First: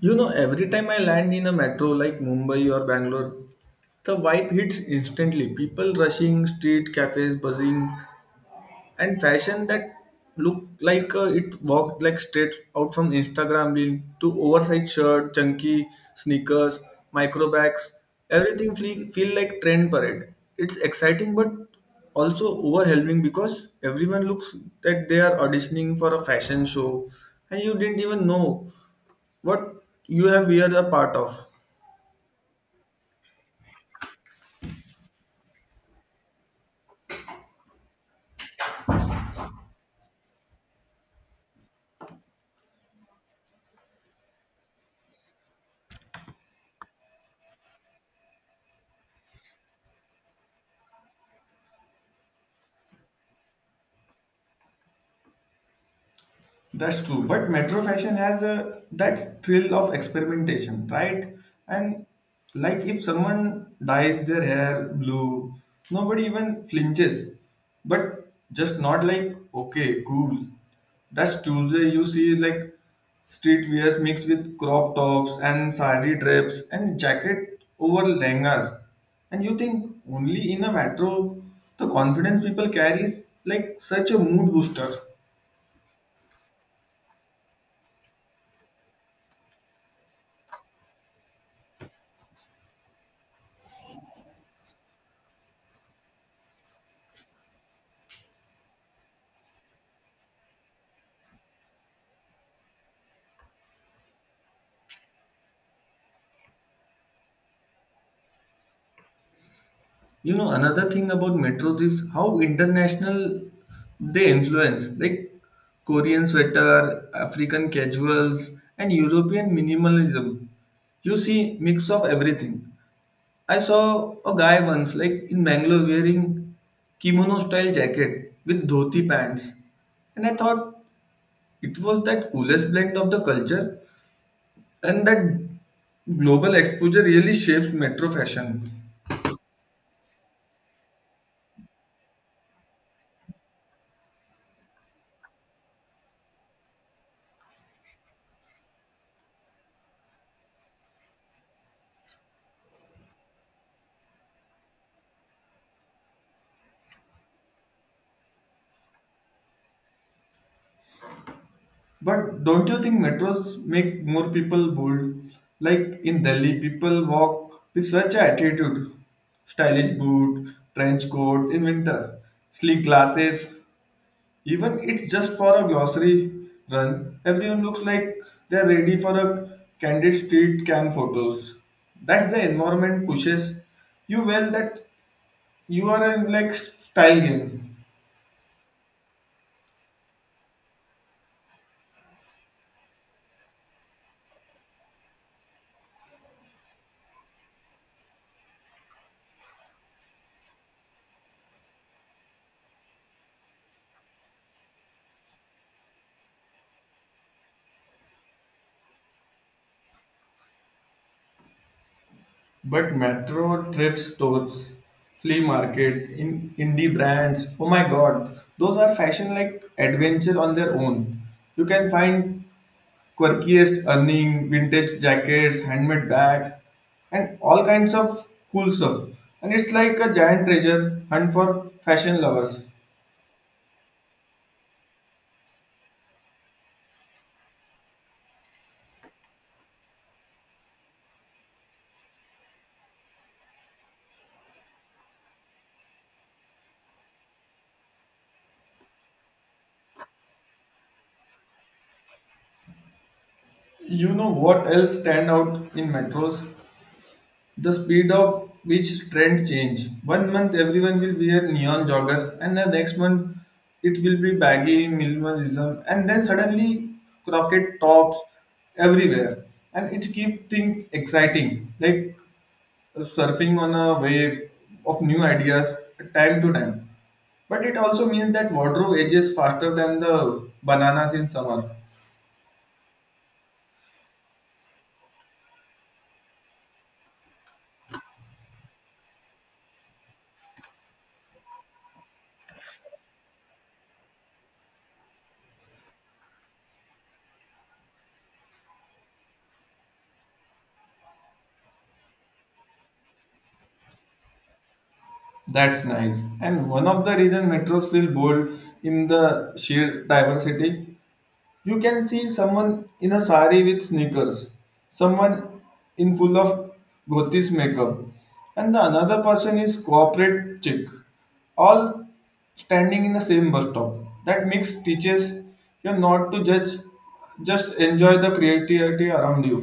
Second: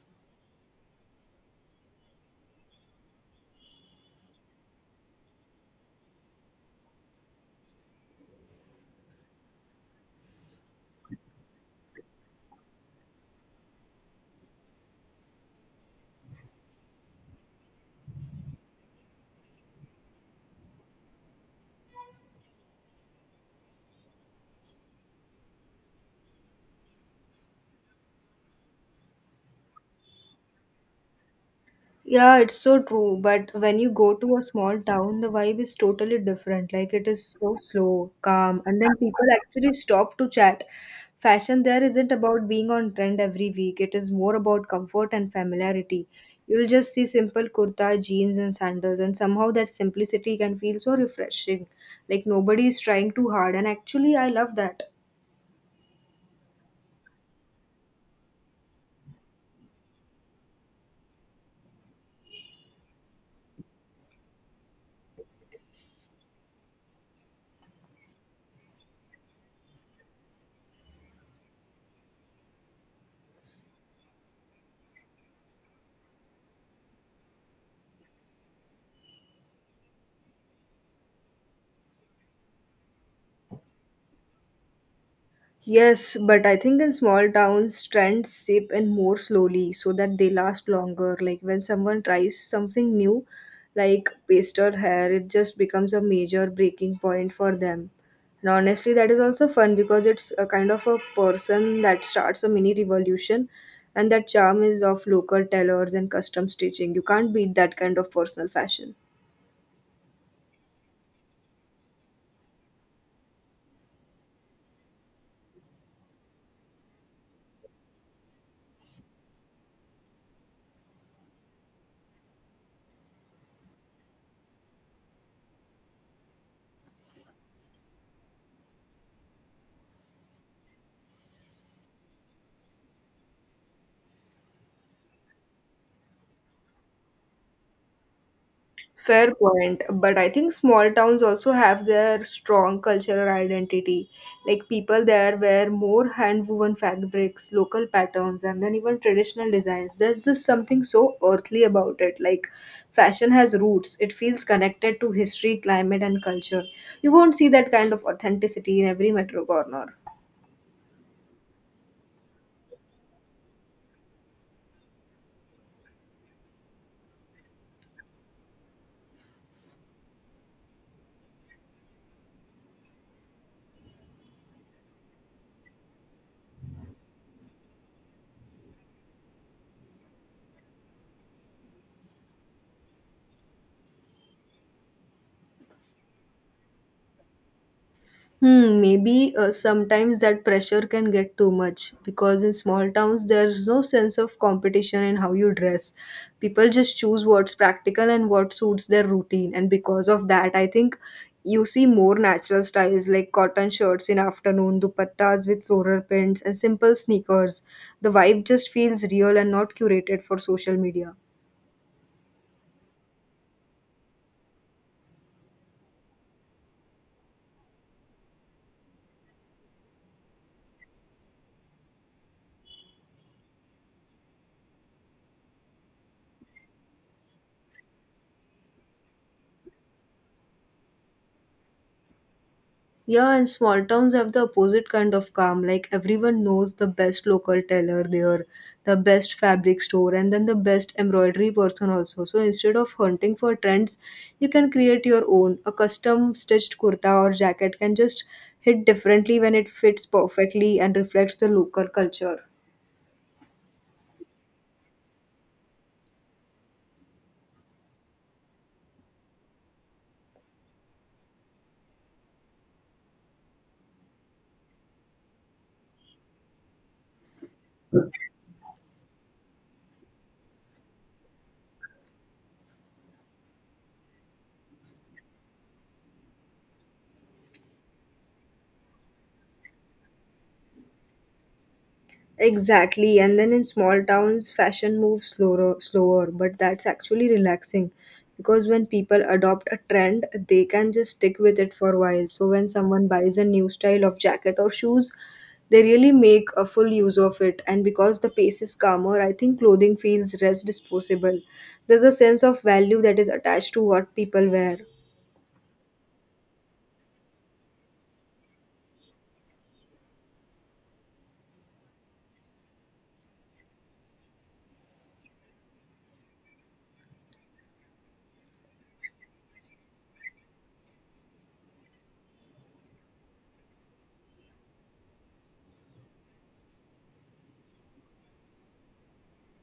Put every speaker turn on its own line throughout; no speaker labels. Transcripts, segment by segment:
You know, every time I land in a metro like Mumbai or Bangalore, the vibe hits instantly. People rushing, street cafes buzzing, and fashion that look like it walked like straight out from Instagram reel to oversized shirt, chunky sneakers, micro bags. Everything feel like trend parade. It's exciting but also overwhelming because everyone looks that they are auditioning for a fashion show and you didn't even know what you have we are a part of.
Yeah, it's so true. But when you go to a small town, the vibe is totally different. Like it is so slow, calm, and then people actually stop to chat. Fashion there isn't about being on trend every week, it is more about comfort and familiarity. You'll just see simple kurta, jeans, and sandals, and somehow that simplicity can feel so refreshing. Like nobody is trying too hard, and actually, I love that.
That's true, but metro fashion has a that thrill of experimentation, right? And like if someone dyes their hair blue, nobody even flinches. But just not like okay, cool. That's Tuesday. You see like street wears mixed with crop tops and sari drapes and jacket over lehengas, and you think only in a metro the confidence people carry is like such a mood booster.
Yes, but I think in small towns, trends seep in more slowly so that they last longer. Like when someone tries something new, like paste or hair, it just becomes a major breaking point for them. And honestly, that is also fun because it's a kind of a person that starts a mini revolution, and that charm is of local tailors and custom stitching. You can't beat that kind of personal fashion.
You know, another thing about metros is how international they influence, like Korean sweater, African casuals, and European minimalism. You see, mix of everything. I saw a guy once, like in Bangalore, wearing kimono style jacket with dhoti pants, and I thought it was that coolest blend of the culture and that global exposure really shapes metro fashion.
Fair point, but I think small towns also have their strong cultural identity. Like people there wear more hand woven fabrics, local patterns, and then even traditional designs. There's just something so earthly about it. Like fashion has roots, it feels connected to history, climate, and culture. You won't see that kind of authenticity in every metro corner.
But don't you think metros make more people bold? Like in Delhi, people walk with such a attitude. Stylish boot, trench coats in winter, sleek glasses. Even it's just for a glossary run, everyone looks like they're ready for a candid street cam photos. That's the environment pushes you well that you are in like style game.
Hmm, maybe sometimes that pressure can get too much because in small towns there's no sense of competition in how you dress. People just choose what's practical and what suits their routine, and because of that, I think you see more natural styles like cotton shirts in afternoon, dupattas with floral prints, and simple sneakers. The vibe just feels real and not curated for social media.
But metro thrift stores, flea markets, in indie brands, oh my god, those are fashion like adventure on their own. You can find quirkiest earning, vintage jackets, handmade bags, and all kinds of cool stuff. And it's like a giant treasure hunt for fashion lovers.
Yeah, and small towns have the opposite kind of calm. Like everyone knows the best local tailor there, the best fabric store, and then the best embroidery person also. So instead of hunting for trends, you can create your own. A custom stitched kurta or jacket can just hit differently when it fits perfectly and reflects the local culture.
You know what else stand out in metros? The speed of which trend change. One month everyone will wear neon joggers, and the next month it will be baggy minimalism, and then suddenly cropped tops everywhere, and it keeps things exciting, like surfing on a wave of new ideas time to time. But it also means that wardrobe ages faster than the bananas in summer.
Exactly, and then in small towns, fashion moves slower, slower, but that's actually relaxing because when people adopt a trend, they can just stick with it for a while. So when someone buys a new style of jacket or shoes, they really make a full use of it. And because the pace is calmer, I think clothing feels less disposable. There's a sense of value that is attached to what people wear.
That's nice. And one of the reason metros feel bold in the sheer diversity. You can see someone in a sari with sneakers, someone in full of gothic makeup, and the another person is corporate chick, all standing in the same bus stop. That mix teaches you not to judge, just enjoy the creativity around you.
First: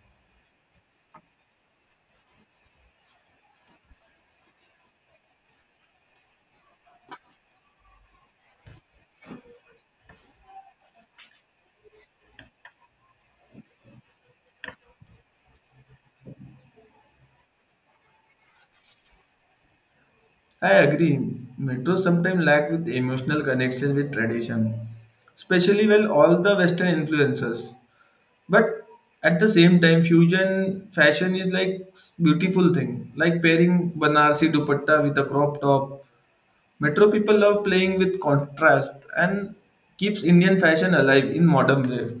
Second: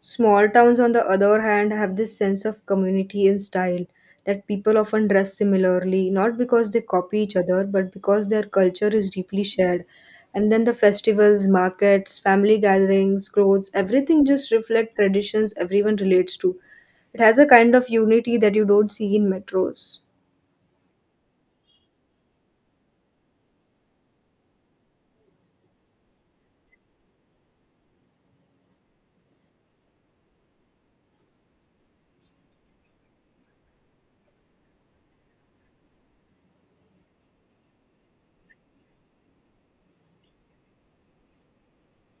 Small towns, on the other hand, have this sense of community and style that people often dress similarly, not because they copy each other, but because their culture is deeply shared. And then the festivals, markets, family gatherings, clothes, everything just reflect traditions everyone relates to. It has a kind of unity that you don't see in metros.
I agree. Metro sometimes lack with emotional connection with tradition, especially when all the Western influences. But at the same time, fusion fashion is like beautiful thing, like pairing Banarsi dupatta with a crop top. Metro people love playing with contrast and keeps Indian fashion alive in modern life.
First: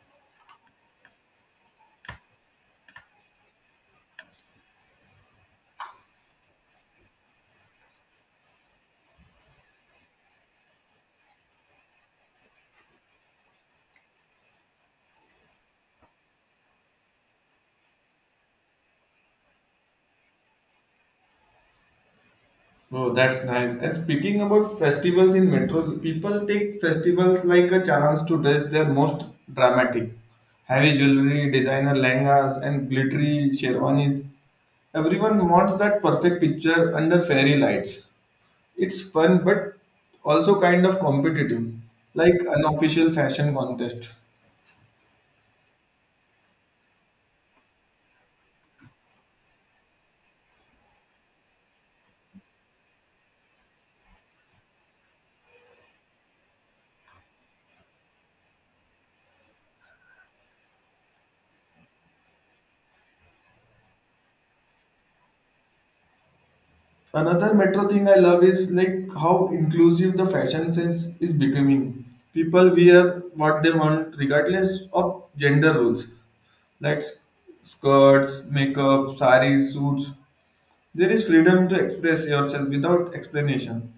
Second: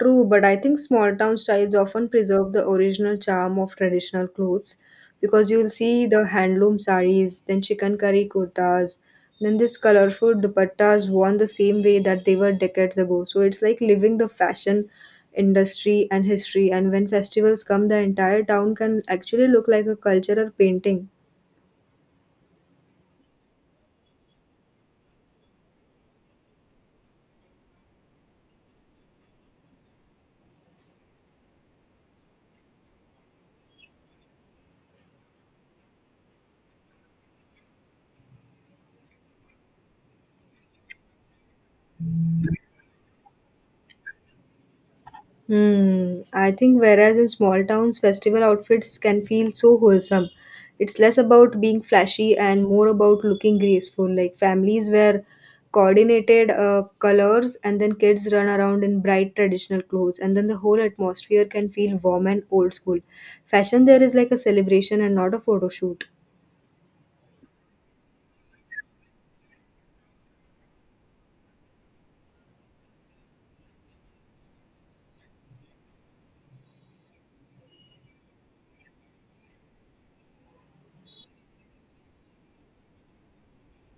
True, but I think small town styles often preserve the original charm of traditional clothes because you'll see the handloom saris, then chicken curry kurtas, then this colorful dupattas worn the same way that they were decades ago. So it's like living the fashion industry and history. And when festivals come, the entire town can actually look like a cultural painting.
Oh, that's nice. And speaking about festivals in metro, people take festivals like a chance to dress their most dramatic. Heavy jewelry, designer lehengas, and glittery sherwanis. Everyone wants that perfect picture under fairy lights. It's fun, but also kind of competitive, like unofficial fashion contest.
Hmm. I think whereas in small towns, festival outfits can feel so wholesome. It's less about being flashy and more about looking graceful. Like families wear coordinated colors, and then kids run around in bright traditional clothes, and then the whole atmosphere can feel warm and old school. Fashion there is like a celebration and not a photo shoot.
Another metro thing I love is like how inclusive the fashion sense is becoming. People wear what they want regardless of gender roles, like skirts, makeup, saris, suits. There is freedom to express yourself without explanation.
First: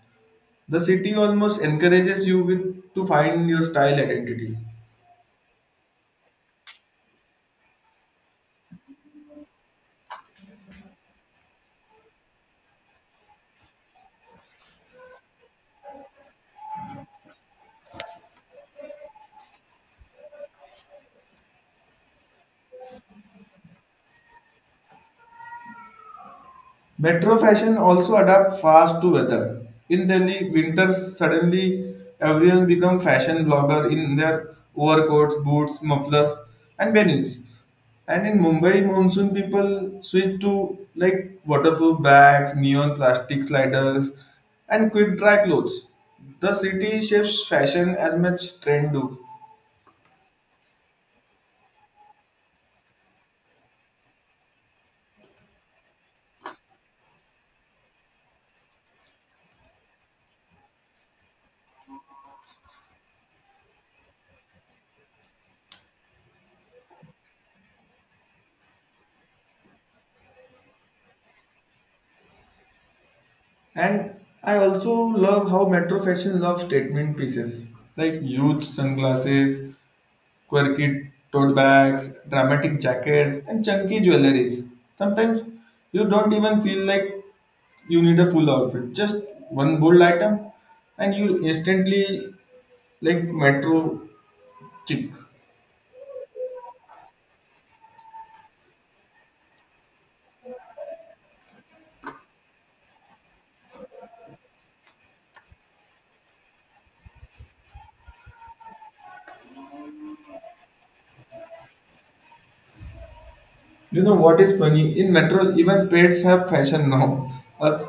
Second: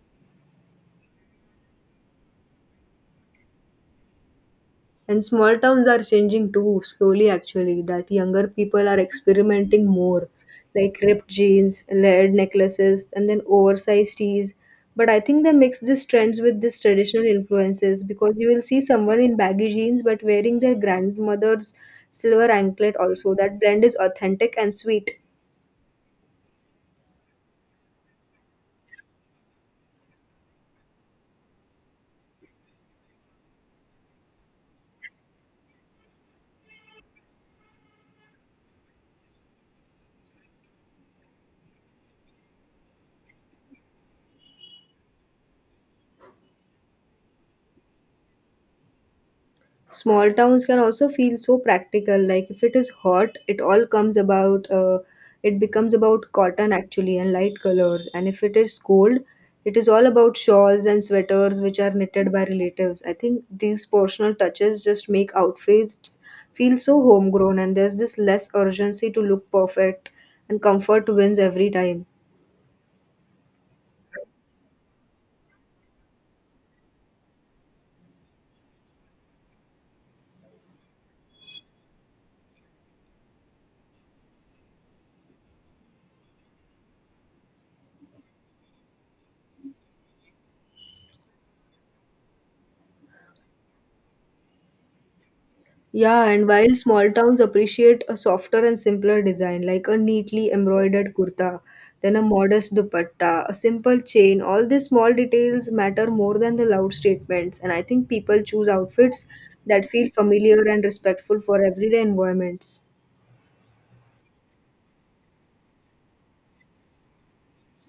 The city almost encourages you with to find your style identity.
And small towns are changing too, slowly actually, that younger people are experimenting more, like ripped jeans, layered necklaces, and then oversized tees. But I think they mix these trends with these traditional influences because you will see someone in baggy jeans but wearing their grandmother's silver anklet also. That blend is authentic and sweet.
Metro fashion also adapt fast to weather. In Delhi, winters suddenly everyone become fashion blogger in their overcoats, boots, mufflers, and beanies. And in Mumbai, monsoon people switch to like waterproof bags, neon plastic sliders, and quick dry clothes. The city shapes fashion as much trend do.
Small towns can also feel so practical. Like if it is hot, it all comes about. It becomes about cotton actually and light colors. And if it is cold, it is all about shawls and sweaters which are knitted by relatives. I think these personal touches just make outfits feel so homegrown. And there's this less urgency to look perfect, and comfort wins every time.
And I also love how metro fashion loves statement pieces like huge sunglasses, quirky tote bags, dramatic jackets, and chunky jewelries. Sometimes you don't even feel like you need a full outfit, just one bold item, and you instantly like metro chick.
Yeah, and while small towns appreciate a softer and simpler design, like a neatly embroidered kurta, then a modest dupatta, a simple chain, all these small details matter more than the loud statements. And I think people choose outfits that feel familiar and respectful for everyday environments.
You know what is funny? In metro, even pets have fashion now. Us-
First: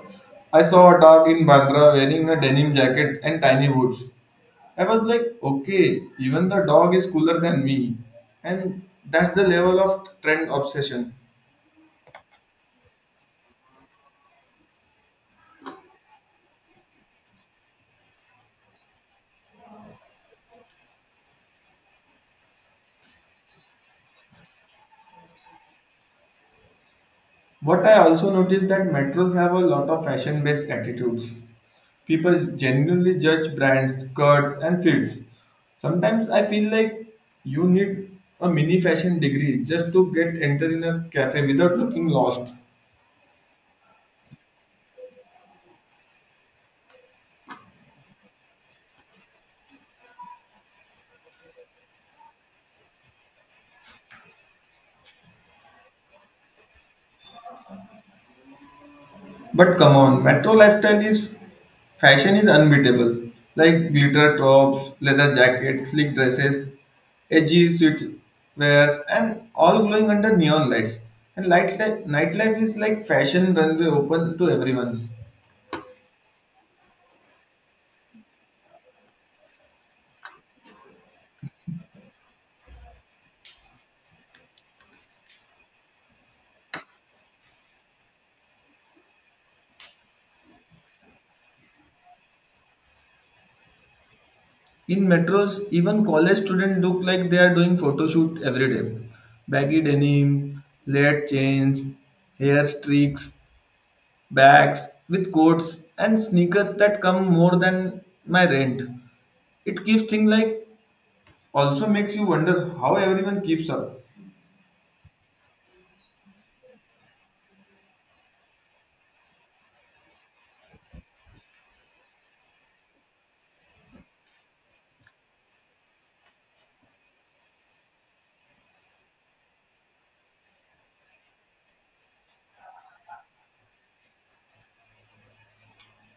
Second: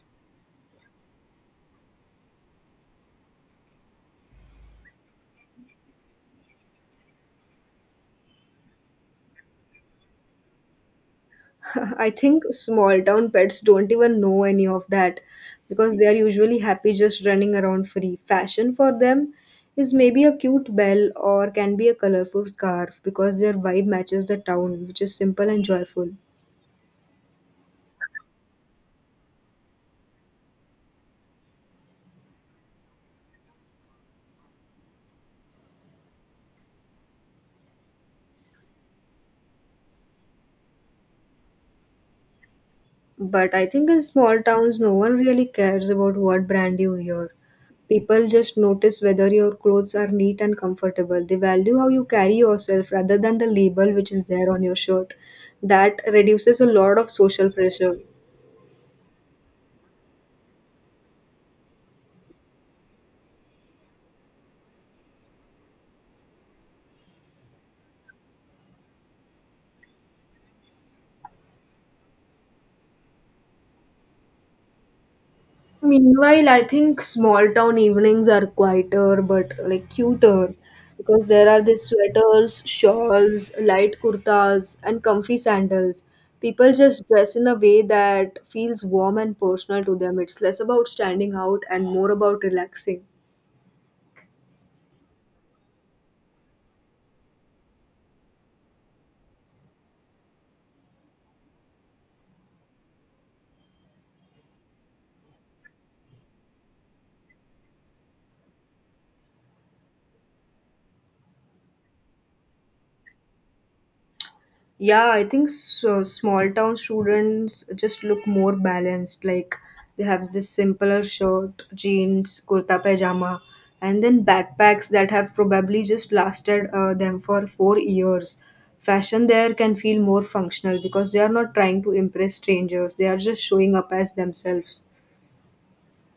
I saw a dog in Bandra wearing a denim jacket and tiny boots. I was like, okay, even the dog is cooler than me. And that's the level of trend obsession.
I think small town pets don't even know any of that because they are usually happy just running around free. Fashion for them is maybe a cute bell or can be a colorful scarf because their vibe matches the town, which is simple and joyful.
What I also noticed that metros have a lot of fashion-based attitudes. People genuinely judge brands, cuts, and fits. Sometimes I feel like you need a mini fashion degree just to get enter in a cafe without looking lost.
But I think in small towns, no one really cares about what brand you wear. People just notice whether your clothes are neat and comfortable. They value how you carry yourself rather than the label which is there on your shirt. That reduces a lot of social pressure.
But come on, metro lifestyle is fashion is unbeatable. Like glitter tops, leather jackets, sleek dresses, edgy suit wears, and all glowing under neon lights. And nightlife is like fashion runway open to everyone.
Meanwhile, I think small town evenings are quieter but like cuter because there are these sweaters, shawls, light kurtas, and comfy sandals. People just dress in a way that feels warm and personal to them. It's less about standing out and more about relaxing.
In metros, even college students look like they are doing photo shoot every day. Baggy denim, layered chains, hair streaks, bags with coats and sneakers that come more than my rent. It keeps things like also makes you wonder how everyone keeps up.
Yeah, I think so, small town students just look more balanced. Like they have this simpler shirt, jeans, kurta pajama, and then backpacks that have probably just lasted them for 4 years. Fashion there can feel more functional because they are not trying to impress strangers, they are just showing up as themselves.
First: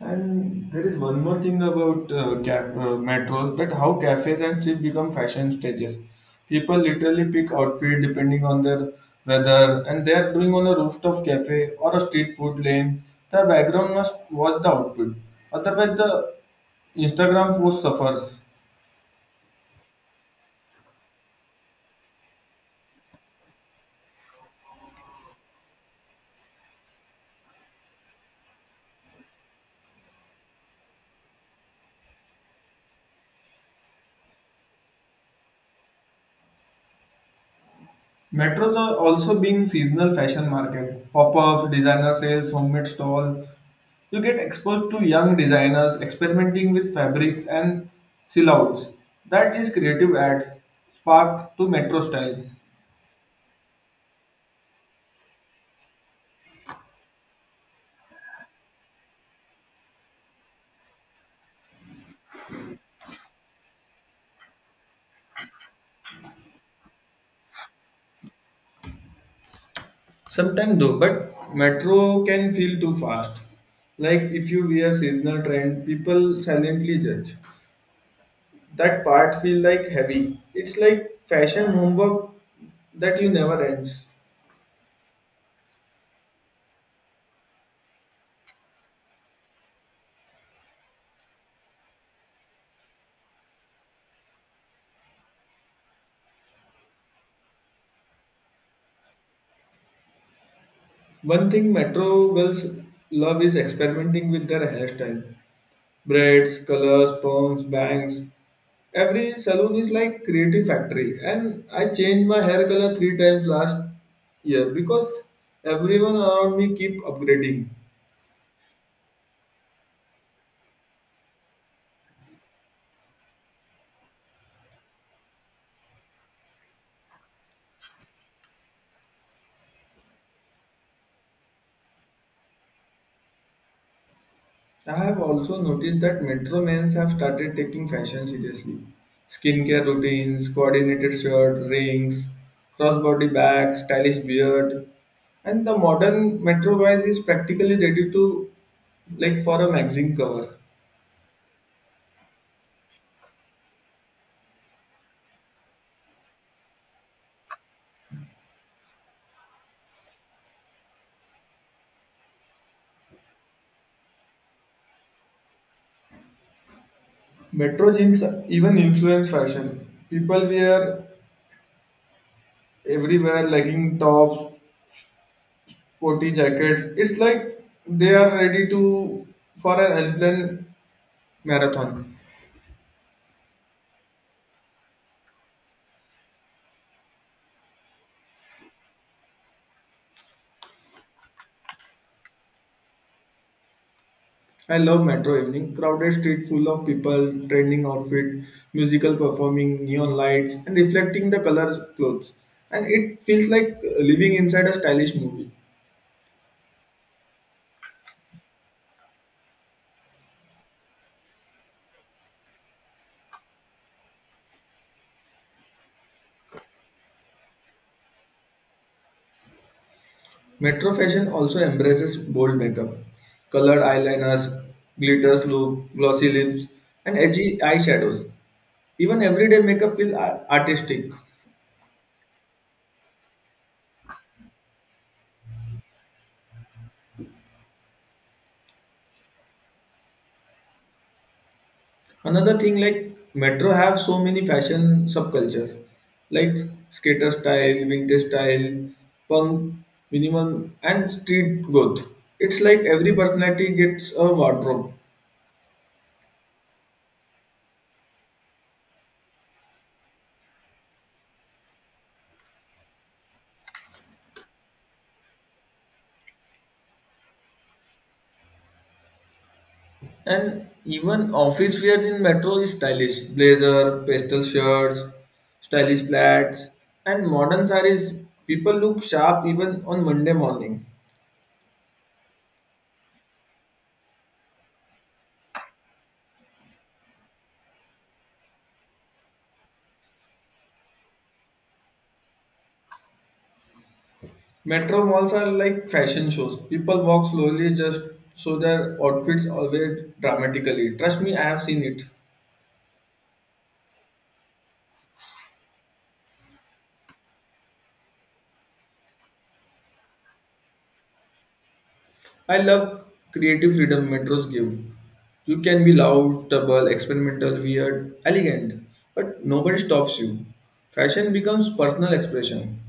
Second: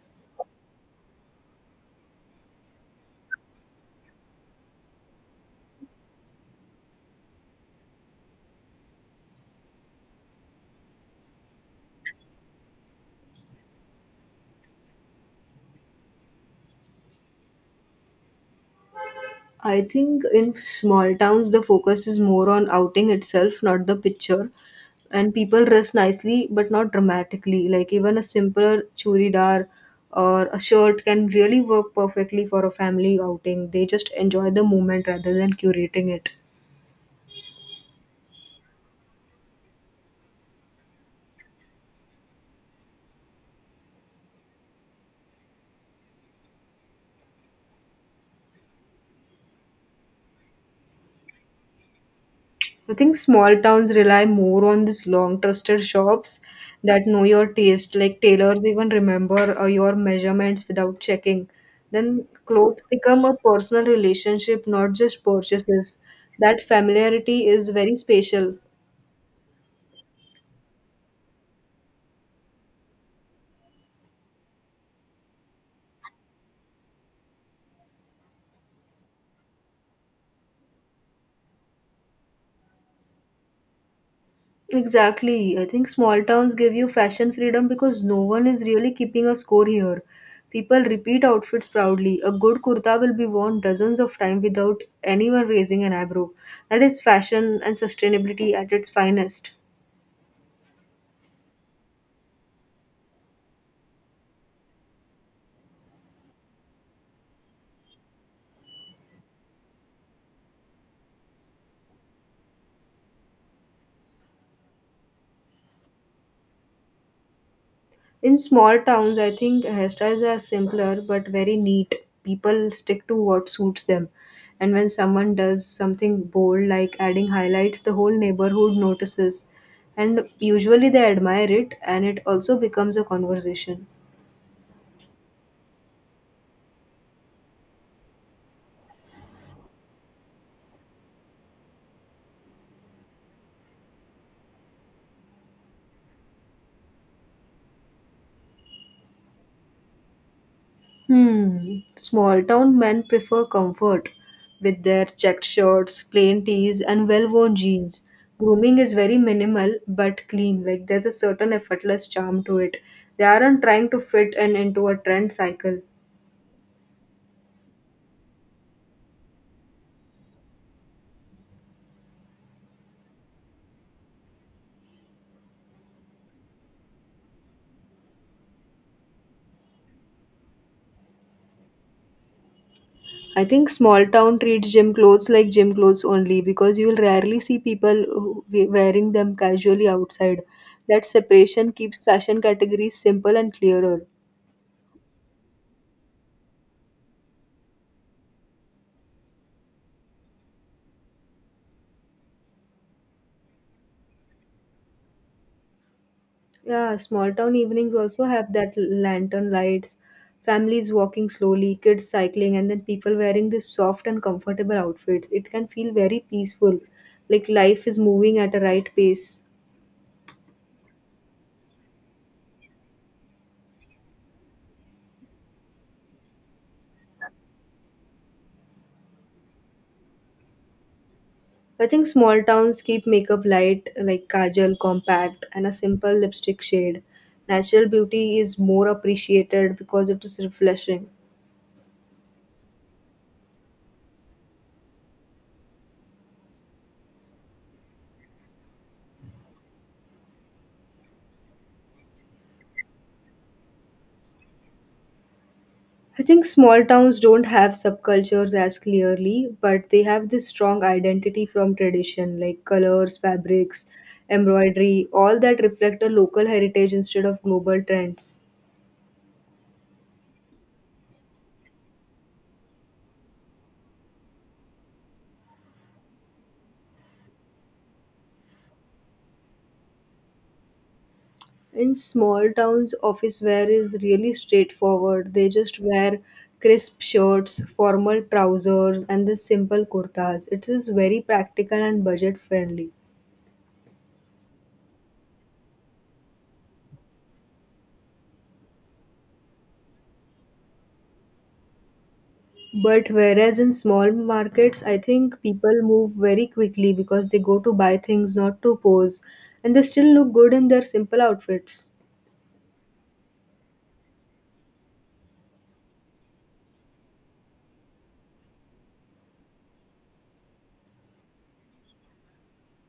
And there is one more thing about metros that how cafes and streets become fashion stages. People literally pick outfit depending on their weather, and they are doing on a rooftop cafe or a street food lane. The background must watch the outfit, otherwise the Instagram post suffers.
I think in small towns the focus is more on outing itself, not the picture. And people dress nicely but not dramatically. Like even a simpler churidar or a shirt can really work perfectly for a family outing. They just enjoy the moment rather than curating it.
Metros are also being seasonal fashion market. Pop-ups, designer sales, homemade stalls. You get exposed to young designers experimenting with fabrics and silhouettes. That is creative ads sparked to metro style.
I think small towns rely more on these long trusted shops that know your taste, like tailors even remember your measurements without checking. Then clothes become a personal relationship, not just purchases. That familiarity is very special.
Sometimes though, but metro can feel too fast. Like if you wear seasonal trend, people silently judge. That part feel like heavy. It's like fashion homework that you never ends.
Exactly. I think small towns give you fashion freedom because no one is really keeping a score here. People repeat outfits proudly. A good kurta will be worn dozens of times without anyone raising an eyebrow. That is fashion and sustainability at its finest.
One thing metro girls love is experimenting with their hairstyle. Braids, colors, perms, bangs. Every salon is like creative factory and I changed my hair color three times last year because everyone around me keep upgrading.
In small towns, I think hairstyles are simpler but very neat. People stick to what suits them. And when someone does something bold like adding highlights, the whole neighborhood notices. And usually they admire it and it also becomes a conversation.
I have also noticed that metro men have started taking fashion seriously. Skincare routines, coordinated shirt, rings, crossbody bags, stylish beard, and the modern metro guys is practically ready to like for a magazine cover.
Hmm. Small town men prefer comfort with their checked shirts, plain tees, and well worn jeans. Grooming is very minimal but clean, like, there's a certain effortless charm to it. They aren't trying to fit in into a trend cycle.
Metro gyms even influence fashion. People wear everywhere legging tops, sporty jackets. It's like they are ready to for an unplanned marathon.
I think small town treats gym clothes like gym clothes only because you'll rarely see wearing them casually outside. That separation keeps fashion categories simple and clearer.
I love metro evening. Crowded street full of people, trending outfit, musical performing, neon lights, and reflecting the colors clothes. And it feels like living inside a stylish movie.
Yeah, small town evenings also have that lantern lights, families walking slowly, kids cycling, and then people wearing these soft and comfortable outfits. It can feel very peaceful, like life is moving at a right pace.
Metro fashion also embraces bold makeup, colored eyeliners, glitters look, glossy lips, and edgy eyeshadows. Even everyday makeup feels artistic.
I think small towns keep makeup light, like kajal, compact, and a simple lipstick shade. Natural beauty is more appreciated because it is refreshing.
Another thing like metro have so many fashion subcultures like skater style, vintage style, punk, minimal and street goth. It's like every personality gets a wardrobe.
I think small towns don't have subcultures as clearly, but they have this strong identity from tradition, like colors, fabrics, embroidery, all that reflect a local heritage instead of global trends.
And even office wear in metro is stylish. Blazer, pastel shirts, stylish flats and modern sarees. People look sharp even on Monday morning.
In small towns, office wear is really straightforward. They just wear crisp shirts, formal trousers, and the simple kurtas. It is very practical and budget friendly.
Metro malls are like fashion shows. People walk slowly just so their outfits always dramatically. Trust me, I have seen it.
But whereas in small markets, I think people move very quickly because they go to buy things, not to pose, and they still look good in their simple outfits.
I love creative freedom metros give. You can be loud, double, experimental, weird, elegant, but nobody stops you. Fashion becomes personal expression.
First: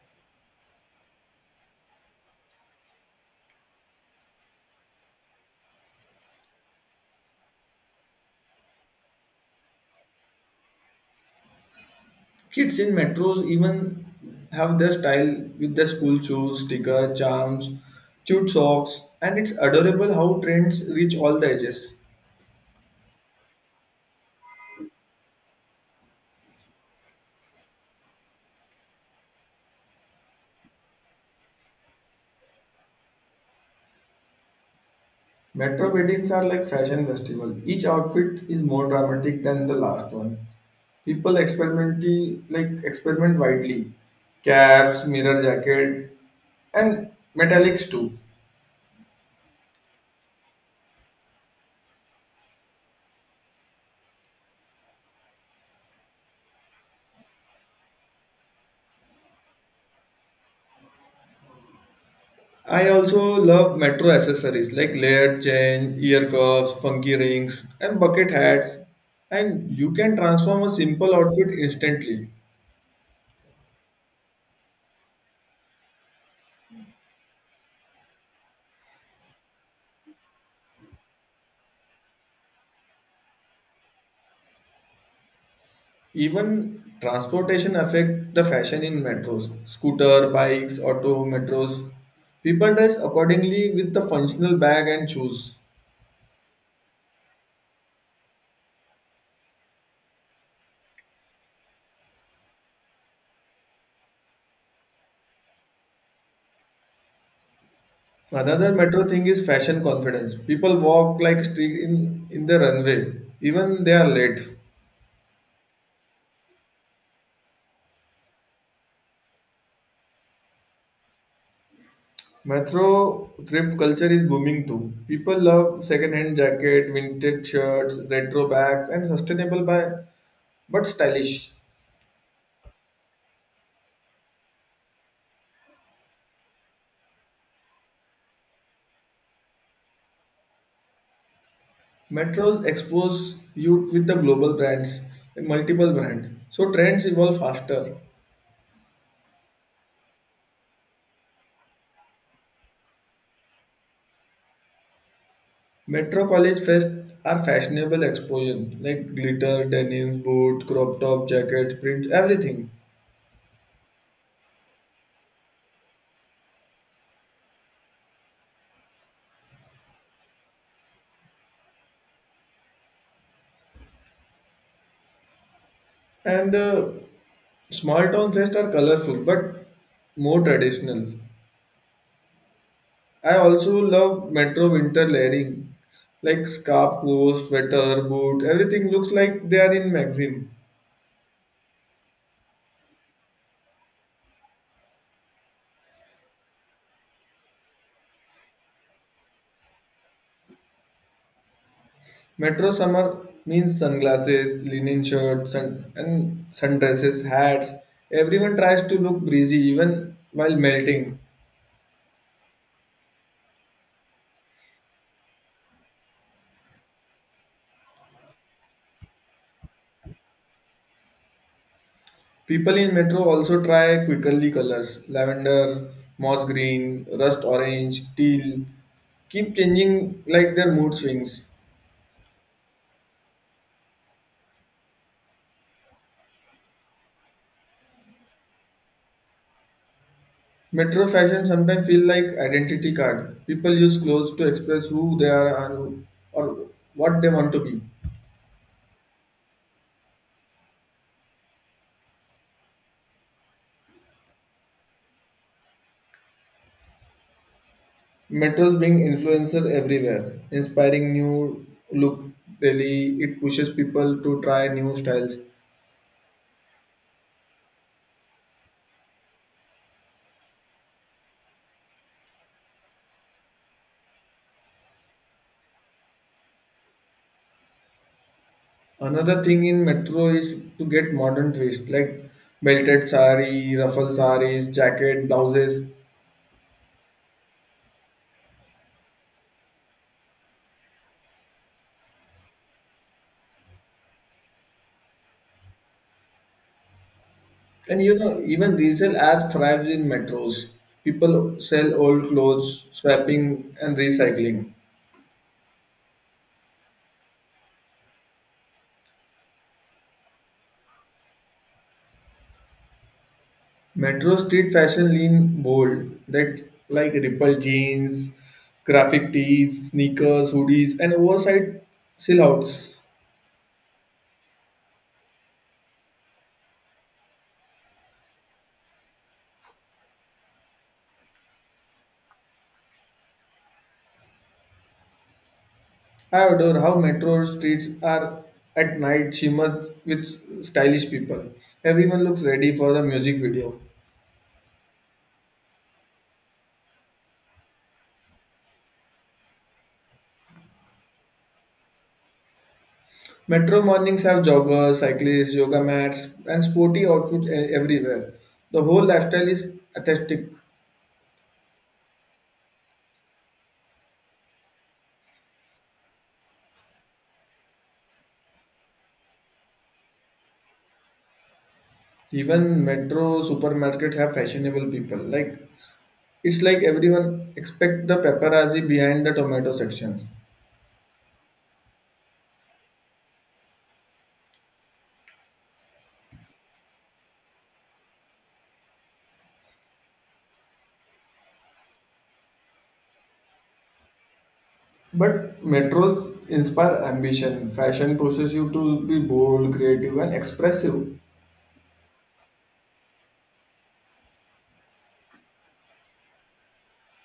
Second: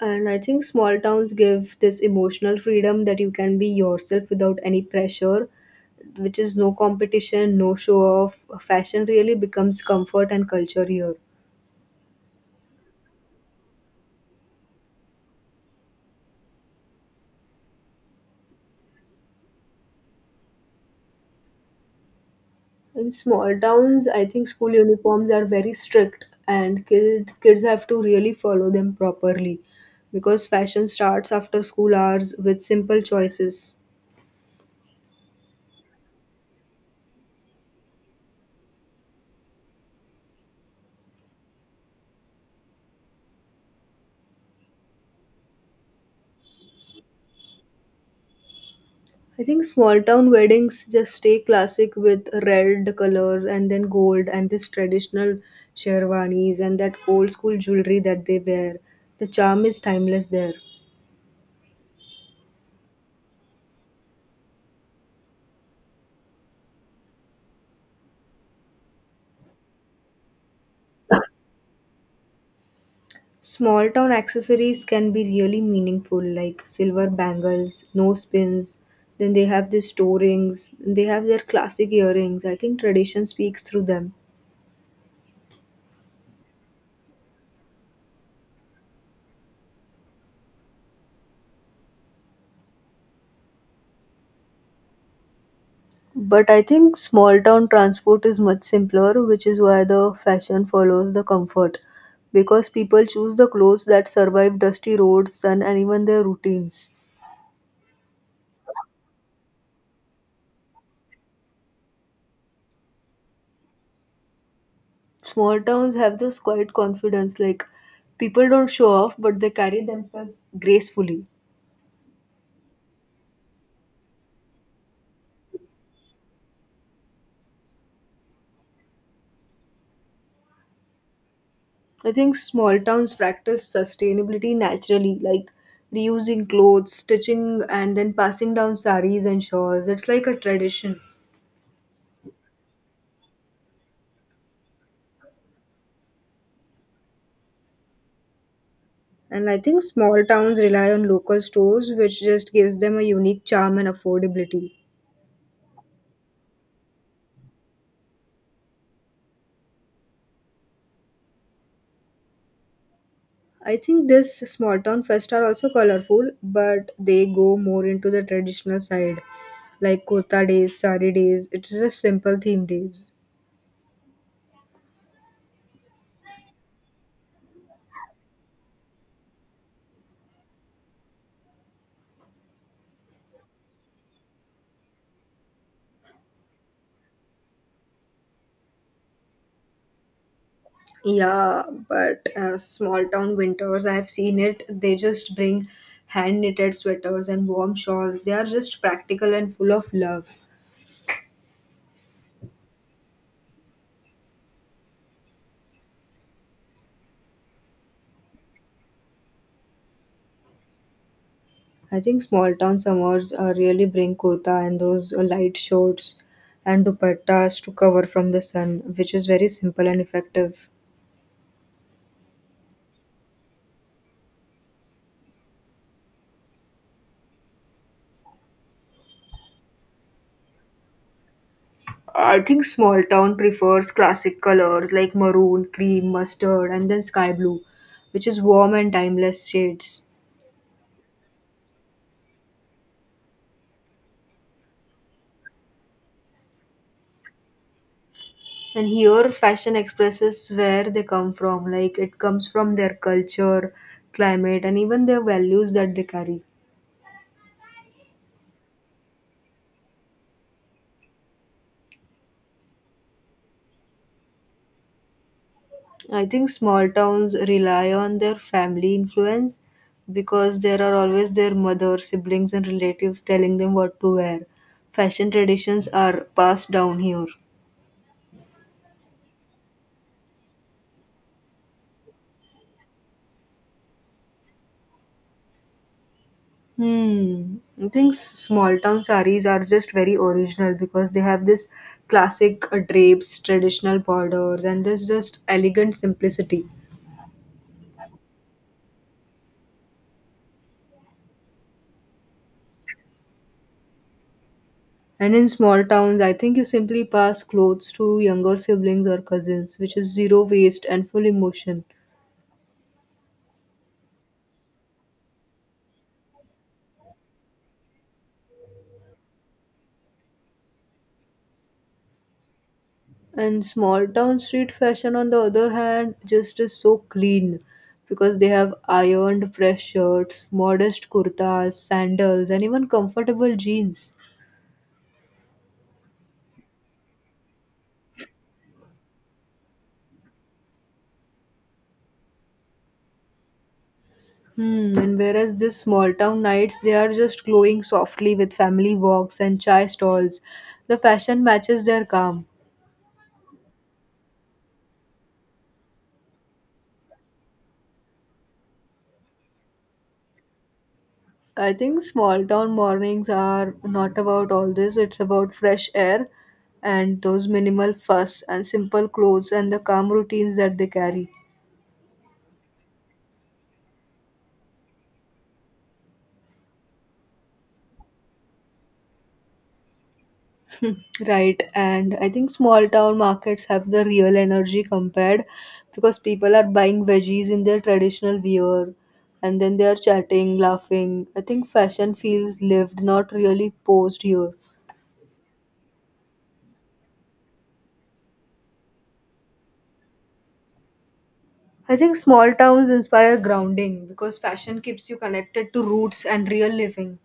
And I think small towns give this emotional freedom that you can be yourself without any pressure, which is no competition, no show off. Fashion really becomes comfort and culture here.
Kids in metros even have their style with their school shoes, sticker, charms, cute socks, and it's adorable how trends reach all the ages.
In small towns, I think school uniforms are very strict and kids have to really follow them properly because fashion starts after school hours with simple choices.
Metro weddings are like fashion festival. Each outfit is more dramatic than the last one. People experiment like experiment widely. Caps, mirror jacket, and metallics too.
I think small town weddings just stay classic with red color and then gold and this traditional sherwanis and that old school jewelry that they wear. The charm is timeless there.
I also love metro accessories like layered chain, ear cuffs, funky rings, and bucket hats. And you can transform a simple outfit instantly.
Small town accessories can be really meaningful, like silver bangles, nose pins. Then they have these toe rings. They have their classic earrings. I think tradition speaks through them.
Even transportation affect the fashion in metros. Scooter, bikes, auto, metros. People dress accordingly with the functional bag and shoes.
But I think small town transport is much simpler, which is why the fashion follows the comfort. Because people choose the clothes that survive dusty roads, sun, and even their routines.
Another metro thing is fashion confidence. People walk like street in the runway, even they are late.
Small towns have this quiet confidence, like people don't show off, but they carry themselves gracefully.
Metro thrift culture is booming too. People love second-hand jacket, vintage shirts, retro bags, and sustainable by but stylish.
I think small towns practice sustainability naturally, like reusing clothes, stitching, and then passing down saris and shawls. It's like a tradition.
Metros expose you with the global brands, multiple brand. So trends evolve faster.
And I think small towns rely on local stores, which just gives them a unique charm and affordability.
Metro college fest are fashionable explosion like glitter, denim, boot, crop top, jacket, print, everything.
I think this small town fest are also colorful, but they go more into the traditional side, like kurta days, sari days. It's just simple theme days.
And small town fest are colorful but more traditional. I also love metro winter layering like scarf, coat, sweater, boot. Everything looks like they are in magazine.
Yeah, but small town winters, I've seen it. They just bring hand knitted sweaters and warm shawls. They are just practical and full of love.
Metro summer means sunglasses, linen shirts, and sundresses, hats. Everyone tries to look breezy even while melting.
I think small town summers really bring kurta and those light shorts and dupattas to cover from the sun, which is very simple and effective.
People in metro also try quickly colors lavender, moss green, rust orange, teal. Keep changing like their mood swings.
I think small town prefers classic colors like maroon, cream, mustard, and then sky blue, which is warm and timeless shades.
Metro fashion sometimes feel like identity card. People use clothes to express who they are and or what they want to be.
And here, fashion expresses where they come from. Like it comes from their culture, climate, and even their values that they carry.
Metros being influencer everywhere, inspiring new look daily. It pushes people to try new styles.
I think small towns rely on their family influence because there are always their mother, siblings, and relatives telling them what to wear. Fashion traditions are passed down here.
Another thing in metro is to get modern twist like belted sari, ruffle saris, jacket, blouses,
Hmm. I think small town saris are just very original because they have this classic drapes, traditional borders, and this just elegant simplicity.
and you know even resale apps thrives in metros. People sell old clothes, swapping and recycling.
And in small towns, I think you simply pass clothes to younger siblings or cousins, which is zero waste and full emotion.
Metro street fashion lean bold that like ripple jeans, graphic tees, sneakers, hoodies, and oversized silhouettes.
And small town street fashion, on the other hand, just is so clean because they have ironed fresh shirts, modest kurtas, sandals, and even comfortable jeans.
I adore how metro streets are at night shimmer with stylish people. Everyone looks ready for the music video.
Hmm, and whereas this small town nights, they are just glowing softly with family walks and chai stalls. The fashion matches their calm.
Metro mornings have joggers, cyclists, yoga mats, and sporty outfits everywhere. The whole lifestyle is aesthetic.
I think small town mornings are not about all this. It's about fresh air and those minimal fuss and simple clothes and the calm routines that they carry.
Even metro supermarkets have fashionable people like it's like everyone expect the paparazzi behind the tomato section.
Right. And I think small town markets have the real energy compared because people are buying veggies in their traditional wear and then they are chatting, laughing. I think fashion feels lived, not really posed here.
But metros inspire ambition. Fashion pushes you to be bold, creative, and expressive.
I think small towns inspire grounding because fashion keeps you connected to roots and real living.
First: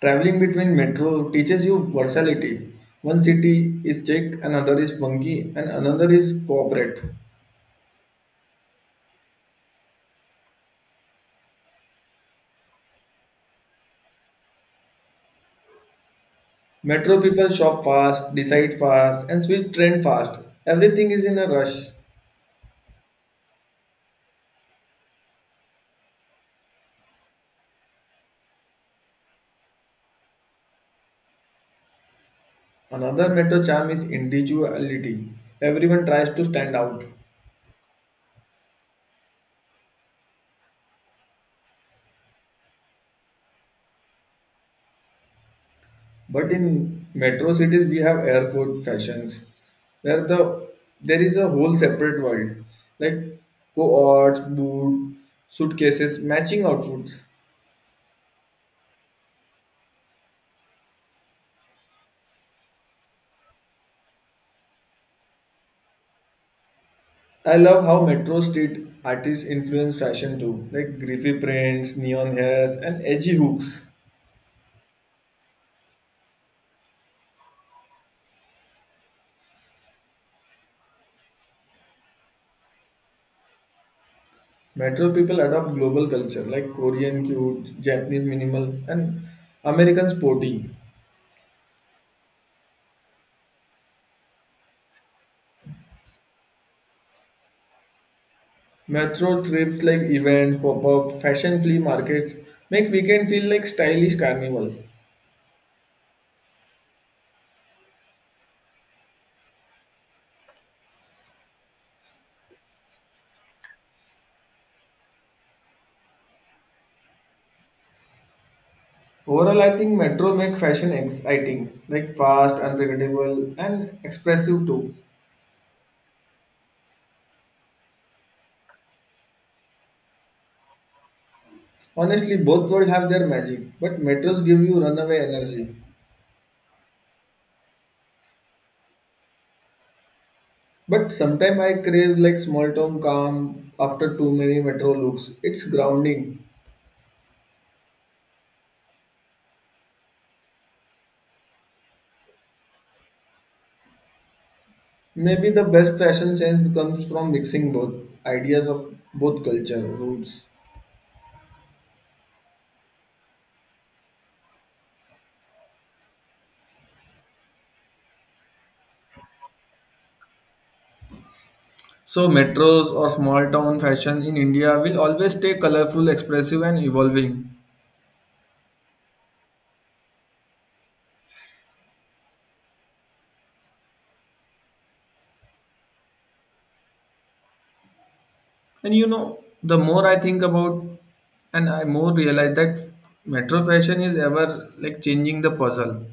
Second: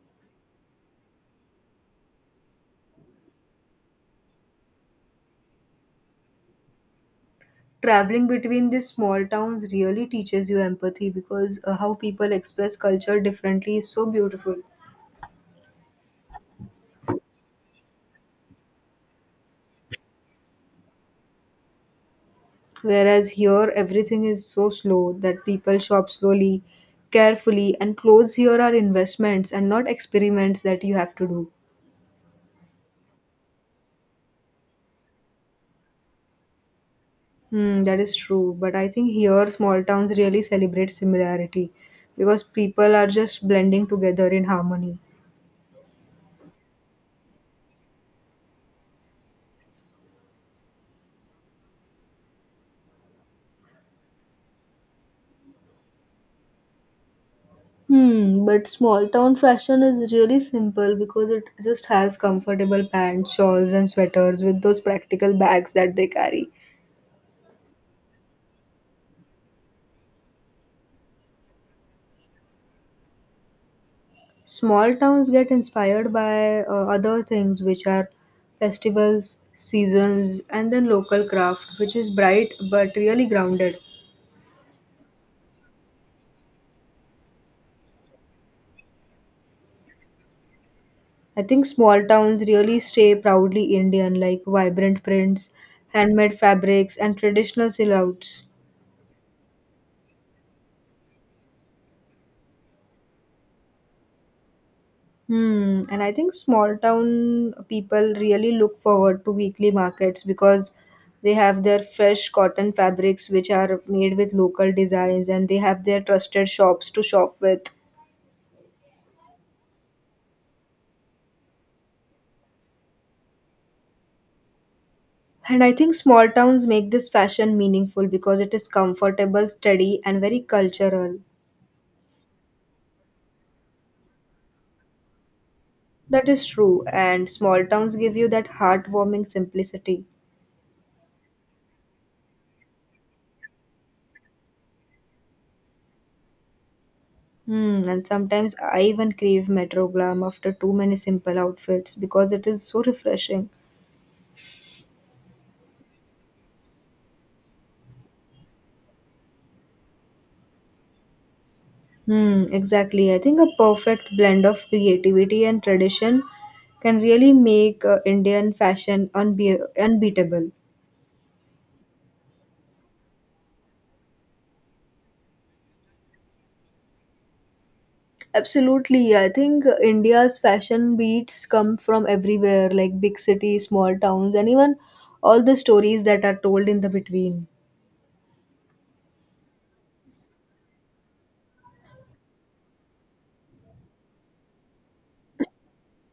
Traveling between metro teaches you versatility. One city is chic, another is funky, and another is corporate.
Traveling between these small towns really teaches you empathy because how people express culture differently is so beautiful.
Metro people shop fast, decide fast, and switch trend fast. Everything is in a rush.
Whereas here, everything is so slow that people shop slowly, carefully, and clothes here are investments and not experiments that you have to do.
Another metro charm is individuality. Everyone tries to stand out.
Hmm, that is true, but I think here small towns really celebrate similarity because people are just blending together in harmony.
But in metro cities, we have airport fashions where the there is a whole separate world, like cohorts, boot, suitcases, matching outfits.
Hmm, but small town fashion is really simple because it just has comfortable pants, shawls, and sweaters with those practical bags that they carry.
I love how metro street artists influence fashion too, like griffy prints, neon hairs, and edgy hooks.
Small towns get inspired by other things, which are festivals, seasons, and then local craft, which is bright but really grounded.
Metro people adopt global culture like Korean cute, Japanese minimal, and American sporty.
I think small towns really stay proudly Indian, like vibrant prints, handmade fabrics, and traditional silhouettes.
Metro thrift like events, pop-up, fashion flea markets make weekend feel like stylish carnival.
Hmm, and I think small town people really look forward to weekly markets because they have their fresh cotton fabrics which are made with local designs and they have their trusted shops to shop with.
Overall, I think metro make fashion exciting, like fast, unpredictable, and expressive too.
And I think small towns make this fashion meaningful because it is comfortable, steady, and very cultural.
Honestly, both world have their magic, but metros give you runaway energy.
That is true, and small towns give you that heartwarming simplicity.
But sometimes I crave like small town calm after too many metro looks. It's grounding.
Hmm, and sometimes I even crave Metro Glam after too many simple outfits because it is so refreshing.
Maybe the best fashion sense comes from mixing both ideas of both culture roots.
Hmm, exactly. I think a perfect blend of creativity and tradition can really make Indian fashion unbeatable.
So, metros or small town fashion in India will always stay colorful, expressive, and evolving.
Absolutely. I think India's fashion beats come from everywhere, like big cities, small towns, and even all the stories that are told in the between.
And you know, the more I think about and I more realize that metro fashion is ever like changing the puzzle.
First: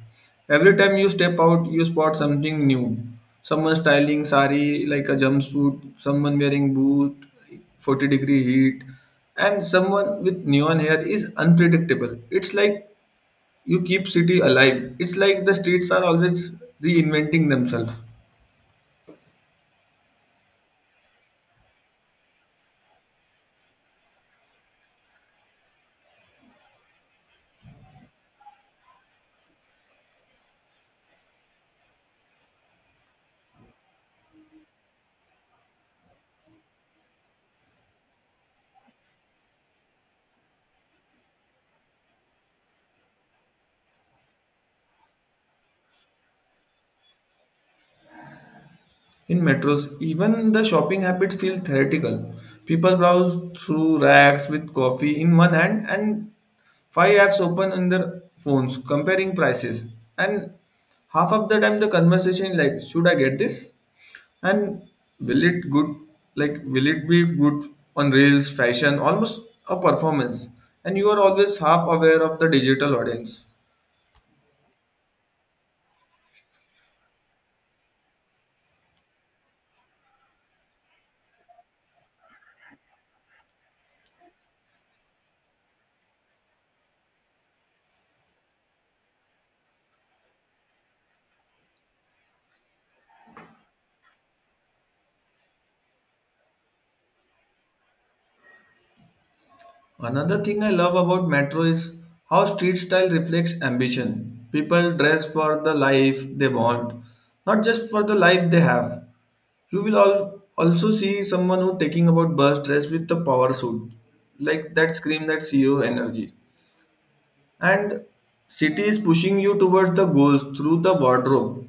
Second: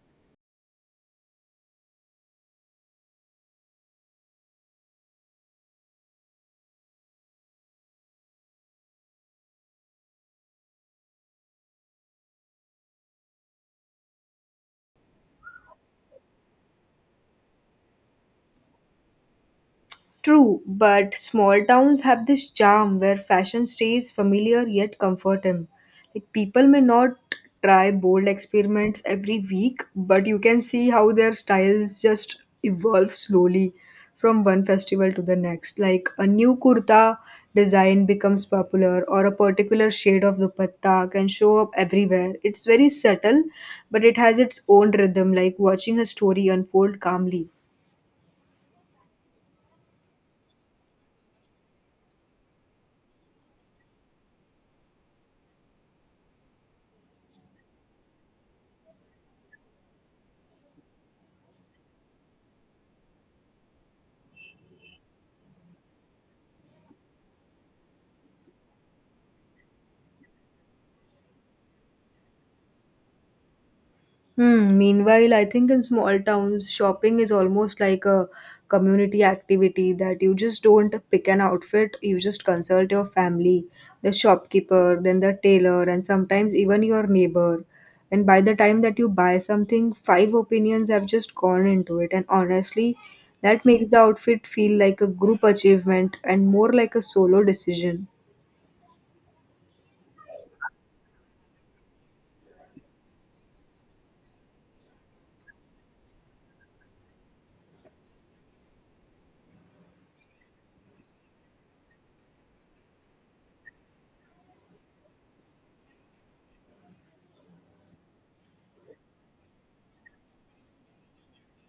Every time you step out, you spot something new. Someone styling sari like a jumpsuit, someone wearing boot, 40-degree heat, and someone with neon hair is unpredictable. It's like you keep city alive, it's like the streets are always reinventing themselves.
True, but small towns have this charm where fashion stays familiar yet comforting. Like people may not try bold experiments every week, but you can see how their styles just evolve slowly from one festival to the next. Like a new kurta design becomes popular, or a particular shade of dupatta can show up everywhere. It's very subtle, but it has its own rhythm, like watching a story unfold calmly.
In metros, even the shopping habits feel theoretical. People browse through racks with coffee in one hand and five apps open on their phones comparing prices, and half of the time the conversation is like, should I get this, and will it good will it be good on reels? Fashion almost a performance, and you are always half aware of the digital audience.
Hmm. Meanwhile, I think in small towns, shopping is almost like a community activity that you just don't pick an outfit, you just consult your family, the shopkeeper, then the tailor, and sometimes even your neighbor. And by the time that you buy something, five opinions have just gone into it. And honestly, that makes the outfit feel like a group achievement and more like a solo decision.
Another thing I love about metro is how street style reflects ambition. People dress for the life they want, not just for the life they have. You will also see someone who taking about bus dress with the power suit, like that scream that CEO energy. And city is pushing you towards the goals through the wardrobe.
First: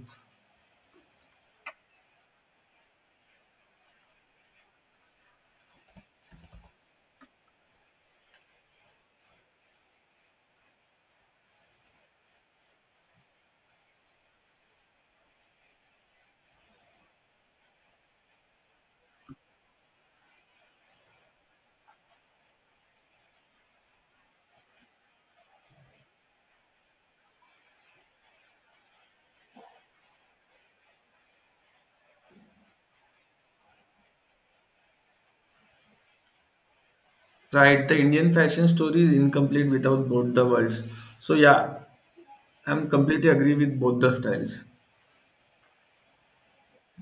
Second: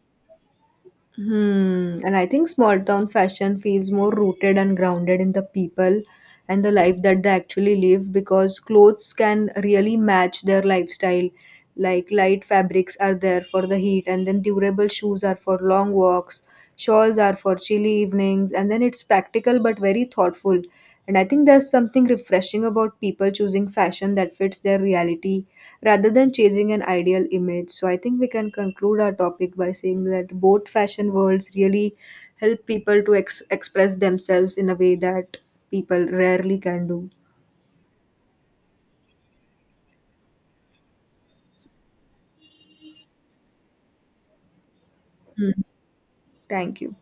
Hmm. And I think small town fashion feels more rooted and grounded in the people and the life that they actually live because clothes can really match their lifestyle. Like light fabrics are there for the heat, and then durable shoes are for long walks, shawls are for chilly evenings, and then it's practical but very thoughtful. And I think there's something refreshing about people choosing fashion that fits their reality rather than chasing an ideal image. So I think we can conclude our topic by saying that both fashion worlds really help people to express themselves in a way that people rarely can do.
Right, the Indian fashion story is incomplete without both the worlds. So yeah, I'm completely agree with both the styles.
Hmm. Thank you.